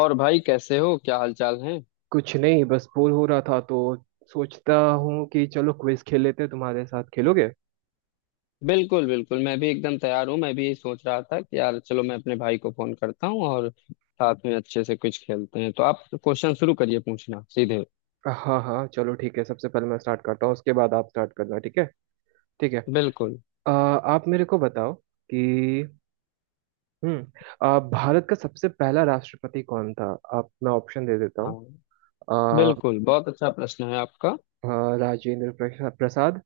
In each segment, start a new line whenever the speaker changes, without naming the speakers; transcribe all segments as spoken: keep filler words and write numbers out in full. और भाई कैसे हो, क्या हाल चाल है।
कुछ नहीं, बस बोर हो रहा था तो सोचता हूँ कि चलो क्विज खेल लेते हैं। तुम्हारे साथ खेलोगे?
बिल्कुल बिल्कुल, मैं भी एकदम तैयार हूँ। मैं भी यही सोच रहा था कि यार चलो, मैं अपने भाई को फोन करता हूँ और साथ में अच्छे से कुछ खेलते हैं। तो आप क्वेश्चन शुरू करिए, पूछना सीधे।
हाँ हाँ, चलो ठीक है। सबसे पहले मैं स्टार्ट करता हूँ, उसके बाद आप स्टार्ट करना, ठीक है? ठीक है।
बिल्कुल।
अ, आप मेरे को बताओ कि हम्म, अ, भारत का सबसे पहला राष्ट्रपति कौन था? आप, मैं ऑप्शन दे देता
हाँ,
हूँ। अ,
बिल्कुल बहुत अच्छा प्रश्न है आपका।
अ, राजेंद्र प्रसा- प्रसाद।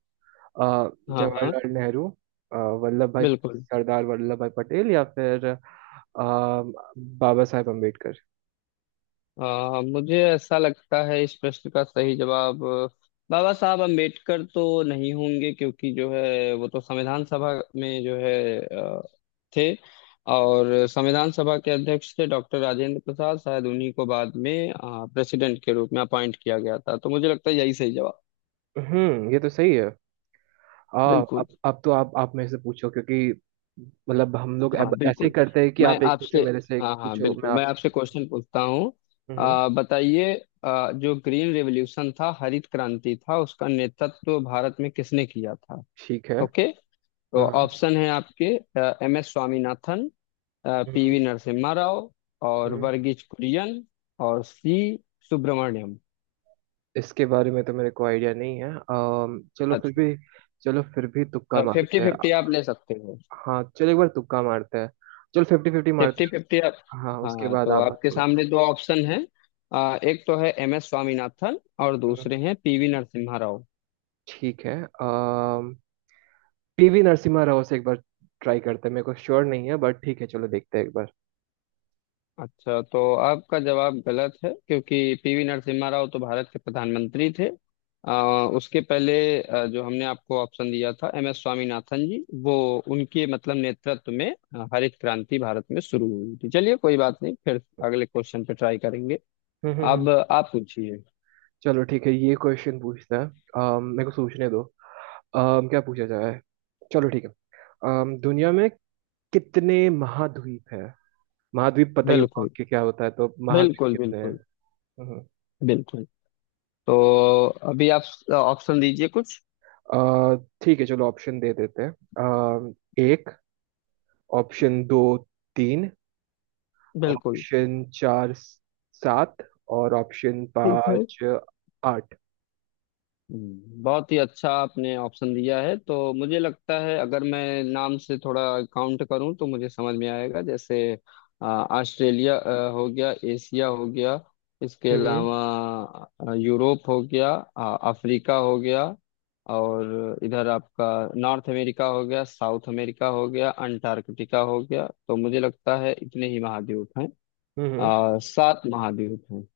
अ,
हाँ हाँ।
जवाहरलाल नेहरू। अ, वल्लभ भाई,
बिल्कुल।
सरदार वल्लभ भाई पटेल, या फिर अ, बाबा साहेब अम्बेडकर।
आ, मुझे ऐसा लगता है इस प्रश्न का सही जवाब अ, बाबा साहब अम्बेडकर तो नहीं होंगे, क्योंकि जो है वो तो संविधान सभा में जो है थे। और संविधान सभा के अध्यक्ष थे डॉक्टर राजेंद्र प्रसाद, शायद उन्हीं को बाद में प्रेसिडेंट के रूप में अपॉइंट किया गया था। तो मुझे लगता है यही सही जवाब।
हम्म, ये तो सही है। हाँ,
बिल्कुल।
अब अब तो आप आप मेरे से पूछो, क्योंकि मतलब हम लोग अब
हाँ
ऐसे ही
बिल्कुल,
करते हैं कि
मैं
आप एक पूछो
आपसे,
मेरे से, एक
हाँ हाँ
पूछो मैं
बिल्कुल, मैं
आपसे।
आपसे क्वेश्चन पूछता हूँ।
हम्म।
आ, बताइए, आ, जो ग्रीन रेवोल्यूशन था, हरित क्रांति था, उसका नेतृत्व भारत में किसने किया था।
ठीक है।
ओके, तो
हाँ।
ऑप्शन है आपके, एम एस स्वामीनाथन,
हम्म।
पीवी नरसिम्हा राव, और
हम्म।
वर्गीज कुरियन, और सी सुब्रमण्यम।
इसके बारे में तो मेरे को आइडिया नहीं है। अम, चलो फिर
अच्छा,
भी, चलो फिर भी तुक्का
फिफ्टी
मारते हैं।
फिफ्टी आप ले सकते हो।
हाँ चलो, एक बार तुक्का मारते हैं। चलो फिफ्टी फिफ्टी
फिफ्टी
मारते
फिफ्टी आप,
हैं। हाँ, उसके
हाँ
बाद
तो
आप
आपके
बताओ।
सामने दो ऑप्शन है, एक तो है एम एस स्वामीनाथन और
हम्म।
दूसरे हैं पीवी नरसिम्हा राव।
ठीक है। पीवी नरसिम्हा राव से एक बार ट्राई करते हैं। मेरे को श्योर नहीं है, बट ठीक है, चलो देखते हैं एक बार।
अच्छा, तो आपका जवाब गलत है, क्योंकि पीवी नरसिम्हा राव तो भारत के प्रधानमंत्री थे। आ, उसके पहले अ, जो हमने आपको ऑप्शन दिया था, एम एस स्वामीनाथन जी, वो उनके मतलब नेतृत्व में अ, हरित क्रांति भारत में शुरू हुई थी। चलिए कोई बात नहीं, फिर अगले क्वेश्चन पे ट्राई करेंगे।
हम्म हम्म,
अब
हम्म।
आप पूछिए।
चलो ठीक है ये क्वेश्चन पूछता है। अम, मेरे को सोचने दो। अम, क्या पूछा जाए। चलो ठीक है। अम, दुनिया में कितने महाद्वीप हैं? महाद्वीप पता ही होगा
बिल्कुल
कि क्या होता है, तो महाद्वीप
बिल्कुल।
कितने हैं?
बिल्कुल
हम्म। हम्म।
बिल्कुल। तो अभी आप ऑप्शन दीजिए कुछ।
अ, ठीक है, चलो ऑप्शन दे देते हैं। अम, एक। ऑप्शन दो। तीन।
बिल्कुल।
ऑप्शन चार, सात। और ऑप्शन
ठीक है।
पाँच, आठ।
हम्म, बहुत ही अच्छा आपने ऑप्शन दिया है। तो मुझे लगता है अगर मैं नाम से थोड़ा काउंट करूं तो मुझे समझ में आएगा, जैसे अ, ऑस्ट्रेलिया अ, हो गया, एशिया हो गया, इसके
हम्म।
अलावा अ, यूरोप हो गया, अ, अफ्रीका हो गया, और इधर आपका नॉर्थ अमेरिका हो गया, साउथ अमेरिका हो गया, अंटार्कटिका हो गया। तो मुझे लगता है इतने ही महाद्वीप हैं, अ,
हम्म।
सात महाद्वीप हैं।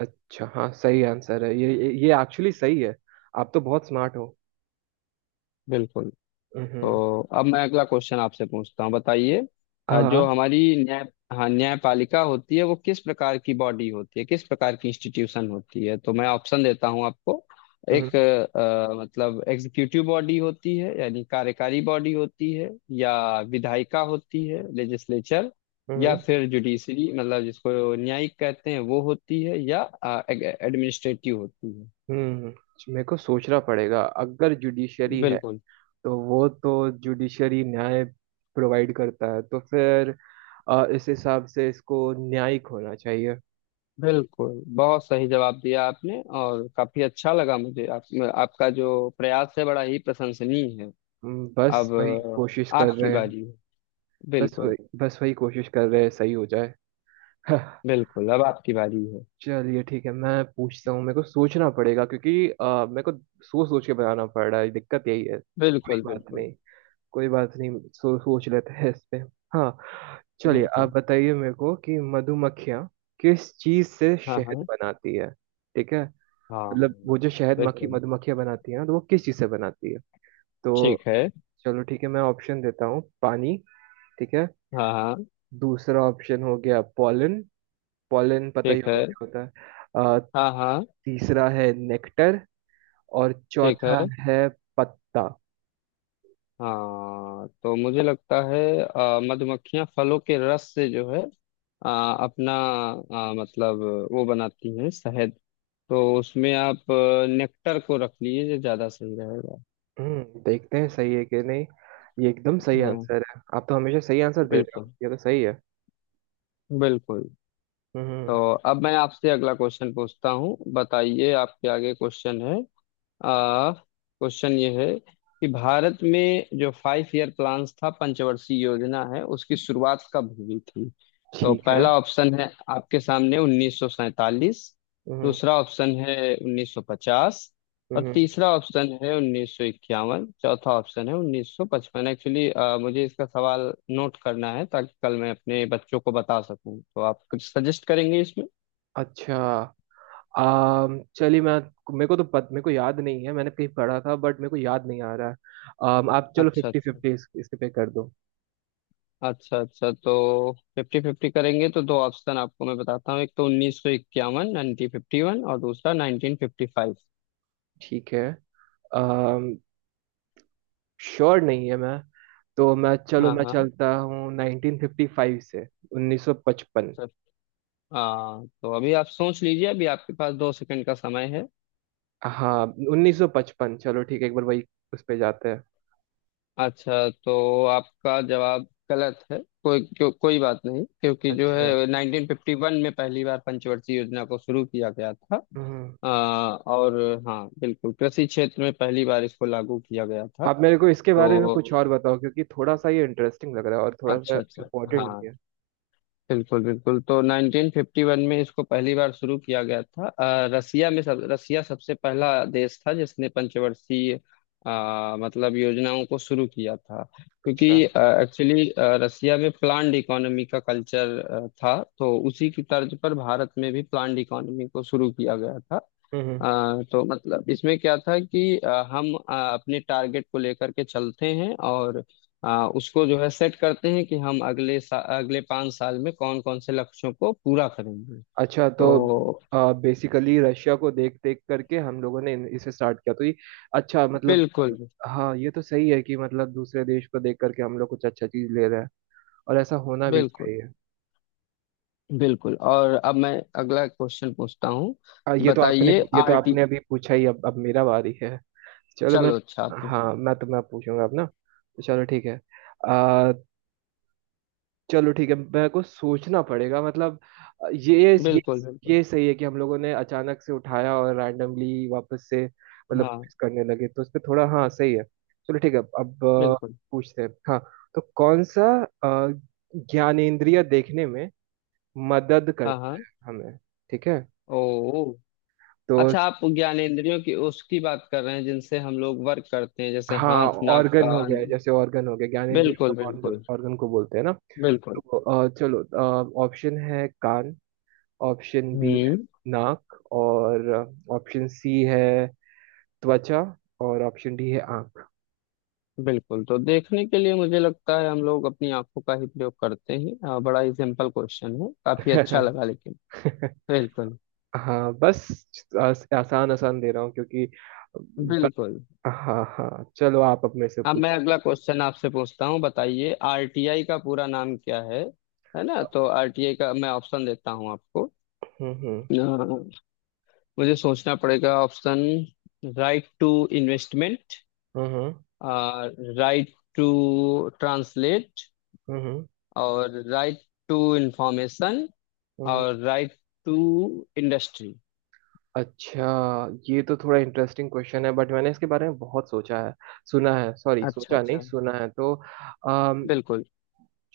अच्छा, हाँ, सही आंसर है ये। ये ये एक्चुअली सही है। आप तो बहुत स्मार्ट हो।
बिल्कुल।
हम्म।
तो अब मैं अगला क्वेश्चन आपसे पूछता हूँ, बताइए अ, जो
हाँ।
हमारी न्याय हाँ न्यायपालिका होती है वो किस प्रकार की बॉडी होती है, किस प्रकार की इंस्टीट्यूशन होती है। तो मैं ऑप्शन देता हूँ आपको,
हम्म।
एक अ, मतलब एग्जीक्यूटिव बॉडी होती है, यानी कार्यकारी बॉडी होती है, या विधायिका होती है, लेजिस्लेचर, या
हम्म।
फिर जुडिशरी मतलब जिसको न्यायिक कहते हैं वो होती है, या एडमिनिस्ट्रेटिव होती है।
हम्म। मेरे को सोचना पड़ेगा। अगर जुडिशरी है
बिल्कुल,
तो वो तो जुडिशरी न्याय प्रोवाइड करता है, तो फिर अ, इस हिसाब से इसको न्यायिक होना चाहिए।
बिल्कुल बहुत सही जवाब दिया आपने, और काफी अच्छा लगा मुझे। आप, आपका जो प्रयास है बड़ा ही प्रशंसनीय है।
हम्म, बस
अब
वही कोशिश
अ,
कर
आपकी
रहे हैं।
बारी है।
बस
बिल्कुल।
वही बस वही कोशिश कर रहे हैं, सही हो जाए। हाँ।
बिल्कुल अब आपकी बारी है।
चलिए ठीक है, मैं पूछता हूँ। मेरे को सोचना पड़ेगा क्योंकि अ, मेरे को सोच सोच के बनाना पड़ रहा है, दिक्कत यही है।
बिल्कुल।
बात
बिल्कुल।
नहीं, कोई बात नहीं, सो, सोच लेते हैं इस पे। हाँ। चलिए, आप
बिल्कुल।
बताइए मेरे को कि मधुमक्खियाँ किस चीज से
हाँ
शहद
हाँ।
बनाती है? ठीक है?
हाँ हाँ,
मतलब वो जो शहद मक्खी,
बिल्कुल।
मधुमक्खियाँ बनाती है ना, तो वो किस चीज से बनाती है? तो
ठीक है।
चलो ठीक है, मैं ऑप्शन देता हूँ। पानी। ठीक है,
हाँ हाँ।
दूसरा ऑप्शन हो गया पॉलन। पॉलन पता ही
ठीक
होगा
है।
क्या होता है। अ,
हाँ हाँ।
तीसरा है नेक्टर, और
ठीक है।
चौथा है पत्ता।
हाँ तो मुझे लगता है अ, मधुमक्खियां फलों के रस से जो है अ, अपना अ, मतलब वो बनाती हैं शहद। तो उसमें आप अ, नेक्टर को रख लीजिए, जो ज्यादा सही रहेगा।
हम्म, देखते हैं सही है कि नहीं। ये एकदम सही
हाँ।
आंसर है। आप तो हमेशा सही आंसर दे रहे हो,
बिल्कुल।
ये तो सही है।
बिल्कुल।
हम्म।
तो अब मैं आपसे अगला क्वेश्चन पूछता हूँ, बताइए आपके आगे क्वेश्चन है। आ क्वेश्चन ये है कि भारत में जो फाइव ईयर प्लान्स था, पंचवर्षीय योजना है, उसकी शुरुआत कब हुई थी। तो
ठीक है।
पहला ऑप्शन है आपके सामने उन्नीस सौ सैंतालीस,
हम्म।
दूसरा ऑप्शन है उन्नीस सौ पचास, और
हम्म।
तीसरा ऑप्शन है उन्नीस सौ इक्यावन, चौथा ऑप्शन है उन्नीस सौ पचपन। एक्चुअली मुझे इसका सवाल नोट करना है ताकि कल मैं अपने बच्चों को बता सकूं, तो आप कुछ सजेस्ट करेंगे इसमें।
अच्छा। आम, चलिए मैं, मेरे को तो पत, मेरे को याद नहीं है। मैंने कहीं पढ़ा था बट मेरे को याद नहीं आ रहा है। आम, आप चलो,
अच्छा
फिफ्टी
अच्छा।
फिफ्टी इस, इस पे कर दो।
अच्छा अच्छा, तो फिफ्टी फिफ्टी करेंगे तो दो ऑप्शन आपको मैं बताता हूँ, एक तो उन्नीस सौ इक्यावन, नाइनटीन फिफ्टी वन, और दूसरा नाइनटीन फिफ्टी फाइव।
ठीक है। आम, श्योर नहीं है मैं, तो मैं चलो,
हाँ
मैं
हाँ।
चलता हूँ नाइनटीन फिफ्टी फाइव से। Nineteen fifty five.
सर, हाँ तो अभी आप सोच लीजिए, अभी आपके पास दो सेकंड का समय है।
हाँ, उन्नीस सौ पचपन चलो ठीक है, एक बार वही उस पे जाते हैं।
अच्छा, तो आपका जवाब गलत है। कोई क्यों, कोई बात नहीं, क्योंकि जो
अच्छा।
है नाइनटीन फिफ्टी वन में पहली बार पंचवर्षीय योजना को शुरू किया गया था।
हम्म।
अ, और हाँ बिल्कुल, कृषि क्षेत्र में पहली बार इसको लागू किया गया था।
आप मेरे को इसके बारे में
तो
कुछ तो और बताओ, क्योंकि थोड़ा सा ये इंटरेस्टिंग लग रहा है और थोड़ा सा
अच्छा अच्छा,
इम्पोर्टेंट भी
हाँ
है।
बिल्कुल बिल्कुल, तो नाइनटीन फिफ्टी वन में इसको पहली बार शुरू किया गया था। अ, रसिया में, सब रसिया सबसे पहला देश था जिसने पंचवर्षीय अ, मतलब योजनाओं को शुरू किया था, क्योंकि
अच्छा।
एक्चुअली रसिया में प्लान्ड इकोनॉमी का कल्चर था, तो उसी की तर्ज पर भारत में भी प्लान्ड इकोनॉमी को शुरू किया गया था।
हम्म।
आ, तो मतलब इसमें क्या था कि आ, हम आ, अपने टारगेट को लेकर के चलते हैं, और आ, उसको जो है सेट करते हैं कि हम अगले सा, अगले पाँच साल में कौन कौन से लक्ष्यों को पूरा करेंगे।
अच्छा। तो
तो
बेसिकली रशिया को देख देख करके हम लोगों ने इन- इसे स्टार्ट किया, तो ये। अच्छा, मतलब
बिल्कुल।
हाँ, ये तो सही है कि मतलब दूसरे देश को देख करके हम लोग कुछ अच्छा चीज ले रहे हैं और ऐसा होना भी
बिल्कुल
चाहिए।
बिल्कुल, और अब मैं अगला क्वेश्चन पूछता हूँ,
आ, ये तो आपने,
बताइए
ये तो आपने
आरटी,
अभी पूछा ही, अब अब मेरा बारी है। चलो मैं,
चलो अच्छा आप पूछ,
हाँ मैं तुम्हें पूछूंगा अब ना, तो चलो ठीक है। चलो ठीक है, मेरे को सोचना पड़ेगा, मतलब अ, ये ये
बिल्कुल बिल्कुल।
ये सही है कि हम लोगों ने अचानक से उठाया और रैंडमली वापस से, मतलब
हाँ
कुछ करने लगे, तो उस पे थोड़ा, हाँ सही है। चलो ठीक है, अब अ,
बिल्कुल।
पूछते हैं। हाँ, तो कौन सा अ, ज्ञानेंद्रिय देखने में मदद
हाँ
करता
हाँ।
है हमें, ठीक है?
ओ,
तो
अच्छा आप ज्ञानेंद्रियों की उसकी बात कर रहे हैं जिनसे हम लोग वर्क करते हैं, जैसे
हाँ, मदद कर,
हाथ, नाक,
ऑर्गन हो
कान।
गया, जैसे ऑर्गन हो गया, ज्ञानेंद्रिय को
बिल्कुल बिल्कुल।
ऑर्गन को बोलते हैं ना।
बिल्कुल।
तो अ, चलो, ऑप्शन है कान। ऑप्शन बी है
हम्म।
नाक। और ऑप्शन सी है त्वचा। और ऑप्शन डी है आंख।
बिल्कुल, तो देखने के लिए मुझे लगता है हम लोग अपनी आंखों का ही प्रयोग करते हैं। अ, बड़ा ही सिंपल क्वेश्चन है, काफी अच्छा लगा लेकिन। बिल्कुल।
हाँ बस, आस, आसान आसान दे रहा हूँ क्योंकि ब-
बिल्कुल,
हाँ हाँ चलो, आप अब मेरे से
अब मैं
पूछो।
अगला क्वेश्चन आपसे पूछता हूँ, बताइए आरटीआई का पूरा नाम क्या है है ना। तो आरटीआई का मैं ऑप्शन देता हूँ आपको।
हम्म। हम्म।
अ, मुझे सोचना पड़ेगा ऑप्शन, राइट टू इन्वेस्टमेंट,
हम्म।
राइट टू ट्रांसलेट,
हम्म।
और राइट टू इंफॉर्मेशन,
हम्म।
और
हम्म।
Right to industry.
अच्छा, ये तो थोड़ा इंटरेस्टिंग क्वेश्चन है, बट मैंने इसके बारे में बहुत सोचा है, सुना है। सॉरी,
अच्छा
सोचा
अच्छा।
नहीं, सुना है। तो अम,
बिल्कुल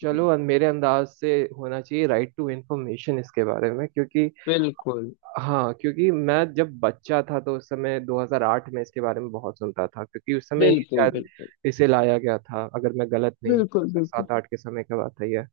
चलो, मेरे अंदाज से होना चाहिए राइट टू इंफॉर्मेशन। इसके बारे में क्योंकि,
बिल्कुल
हाँ क्योंकि मैं जब बच्चा था तो उस समय दो हज़ार आठ में इसके बारे में बहुत सुनता था, क्योंकि उस समय ही
बिल्कुल।
शायद
बिल्कुल
इसे लाया गया था, अगर मैं गलत नहीं हूँ। दो
बिल्कुल
हज़ार
बिल्कुल।
सात आठ के समय की बात है ये।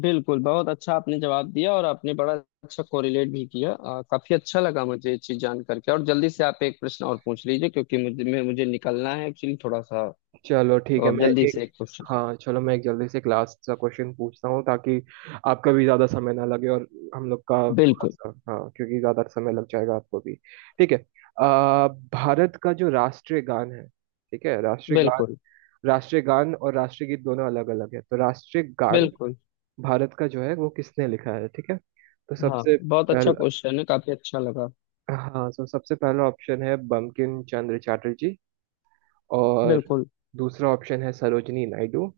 बिल्कुल बहुत अच्छा आपने जवाब दिया, और आपने बड़ा अच्छा कोरिलेट भी किया। अ, काफी अच्छा लगा मुझे ये चीज जान करके, और जल्दी से आप एक प्रश्न और पूछ लीजिए क्योंकि मुझे मैं- मुझे निकलना है एक्चुअली थोड़ा सा।
चलो ठीक
तो
है,
आप
मैं
जल्दी
एक,
से एक क्वेश्चन।
हाँ चलो, मैं एक जल्दी से क्लास का क्वेश्चन पूछता हूँ, ताकि आपका भी ज़्यादा समय ना लगे और हम लोग का थोड़ा
बिल्कुल
सा, हाँ क्योंकि ज़्यादा समय लग जाएगा आपको भी। ठीक है। आ, भारत का जो राष्ट्रीय गान है, ठीक है, राष्ट्रीय गान,
बिल्कुल।
राष्ट्रीय गान और राष्ट्रीय गीत दोनों अलग अलग है, तो राष्ट्रीय गान
बिल्कुल।
भारत का जो है वो किसने लिखा है, ठीक है? तो
हाँ
सबसे
बहुत अच्छा
पहला,
क्वेश्चन है, काफी अच्छा लगा।
हाँ, तो सबसे पहला ऑप्शन है बंकिम चंद्र चटर्जी। और
बिल्कुल।
दूसरा ऑप्शन है सरोजनी नायडू।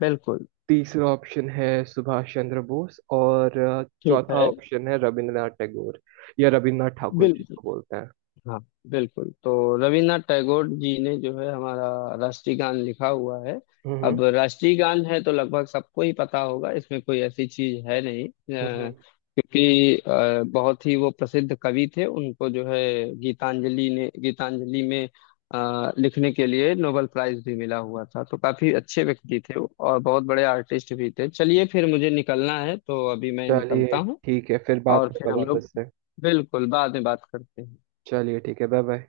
बिल्कुल।
तीसरा ऑप्शन है सुभाष चंद्र बोस। और अ,
ठीक
चौथा
है।
ऑप्शन है रविंद्रनाथ टैगोर या रविंद्रनाथ ठाकुर
बिल्कुल।
जिसको बोलते हैं।
हाँ, बिल्कुल, तो रविन्द्रनाथ टैगोर जी ने जो है हमारा राष्ट्रीय गान लिखा हुआ है।
हम्म।
अब राष्ट्रीय गान है तो लगभग सबको ही पता होगा, इसमें कोई ऐसी चीज है नहीं। अ,
हम्म। हम्म।
क्योंकि अ, बहुत ही वो प्रसिद्ध कवि थे, उनको जो है गीतांजलि ने गीतांजलि में अ, लिखने के लिए नोबेल प्राइज भी मिला हुआ था। तो काफी अच्छे व्यक्ति थे वो, और बहुत बड़े आर्टिस्ट भी थे। चलिए फिर मुझे निकलना है, तो अभी मैं निकलता
चलिए
हूँ।
ठीक है, फिर बात
और
होगा
फिर हम लोग,
वापस से।
बिल्कुल बाद में बात करते हैं।
चलिए ठीक है, बाय बाय।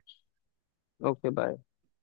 Okay, bye.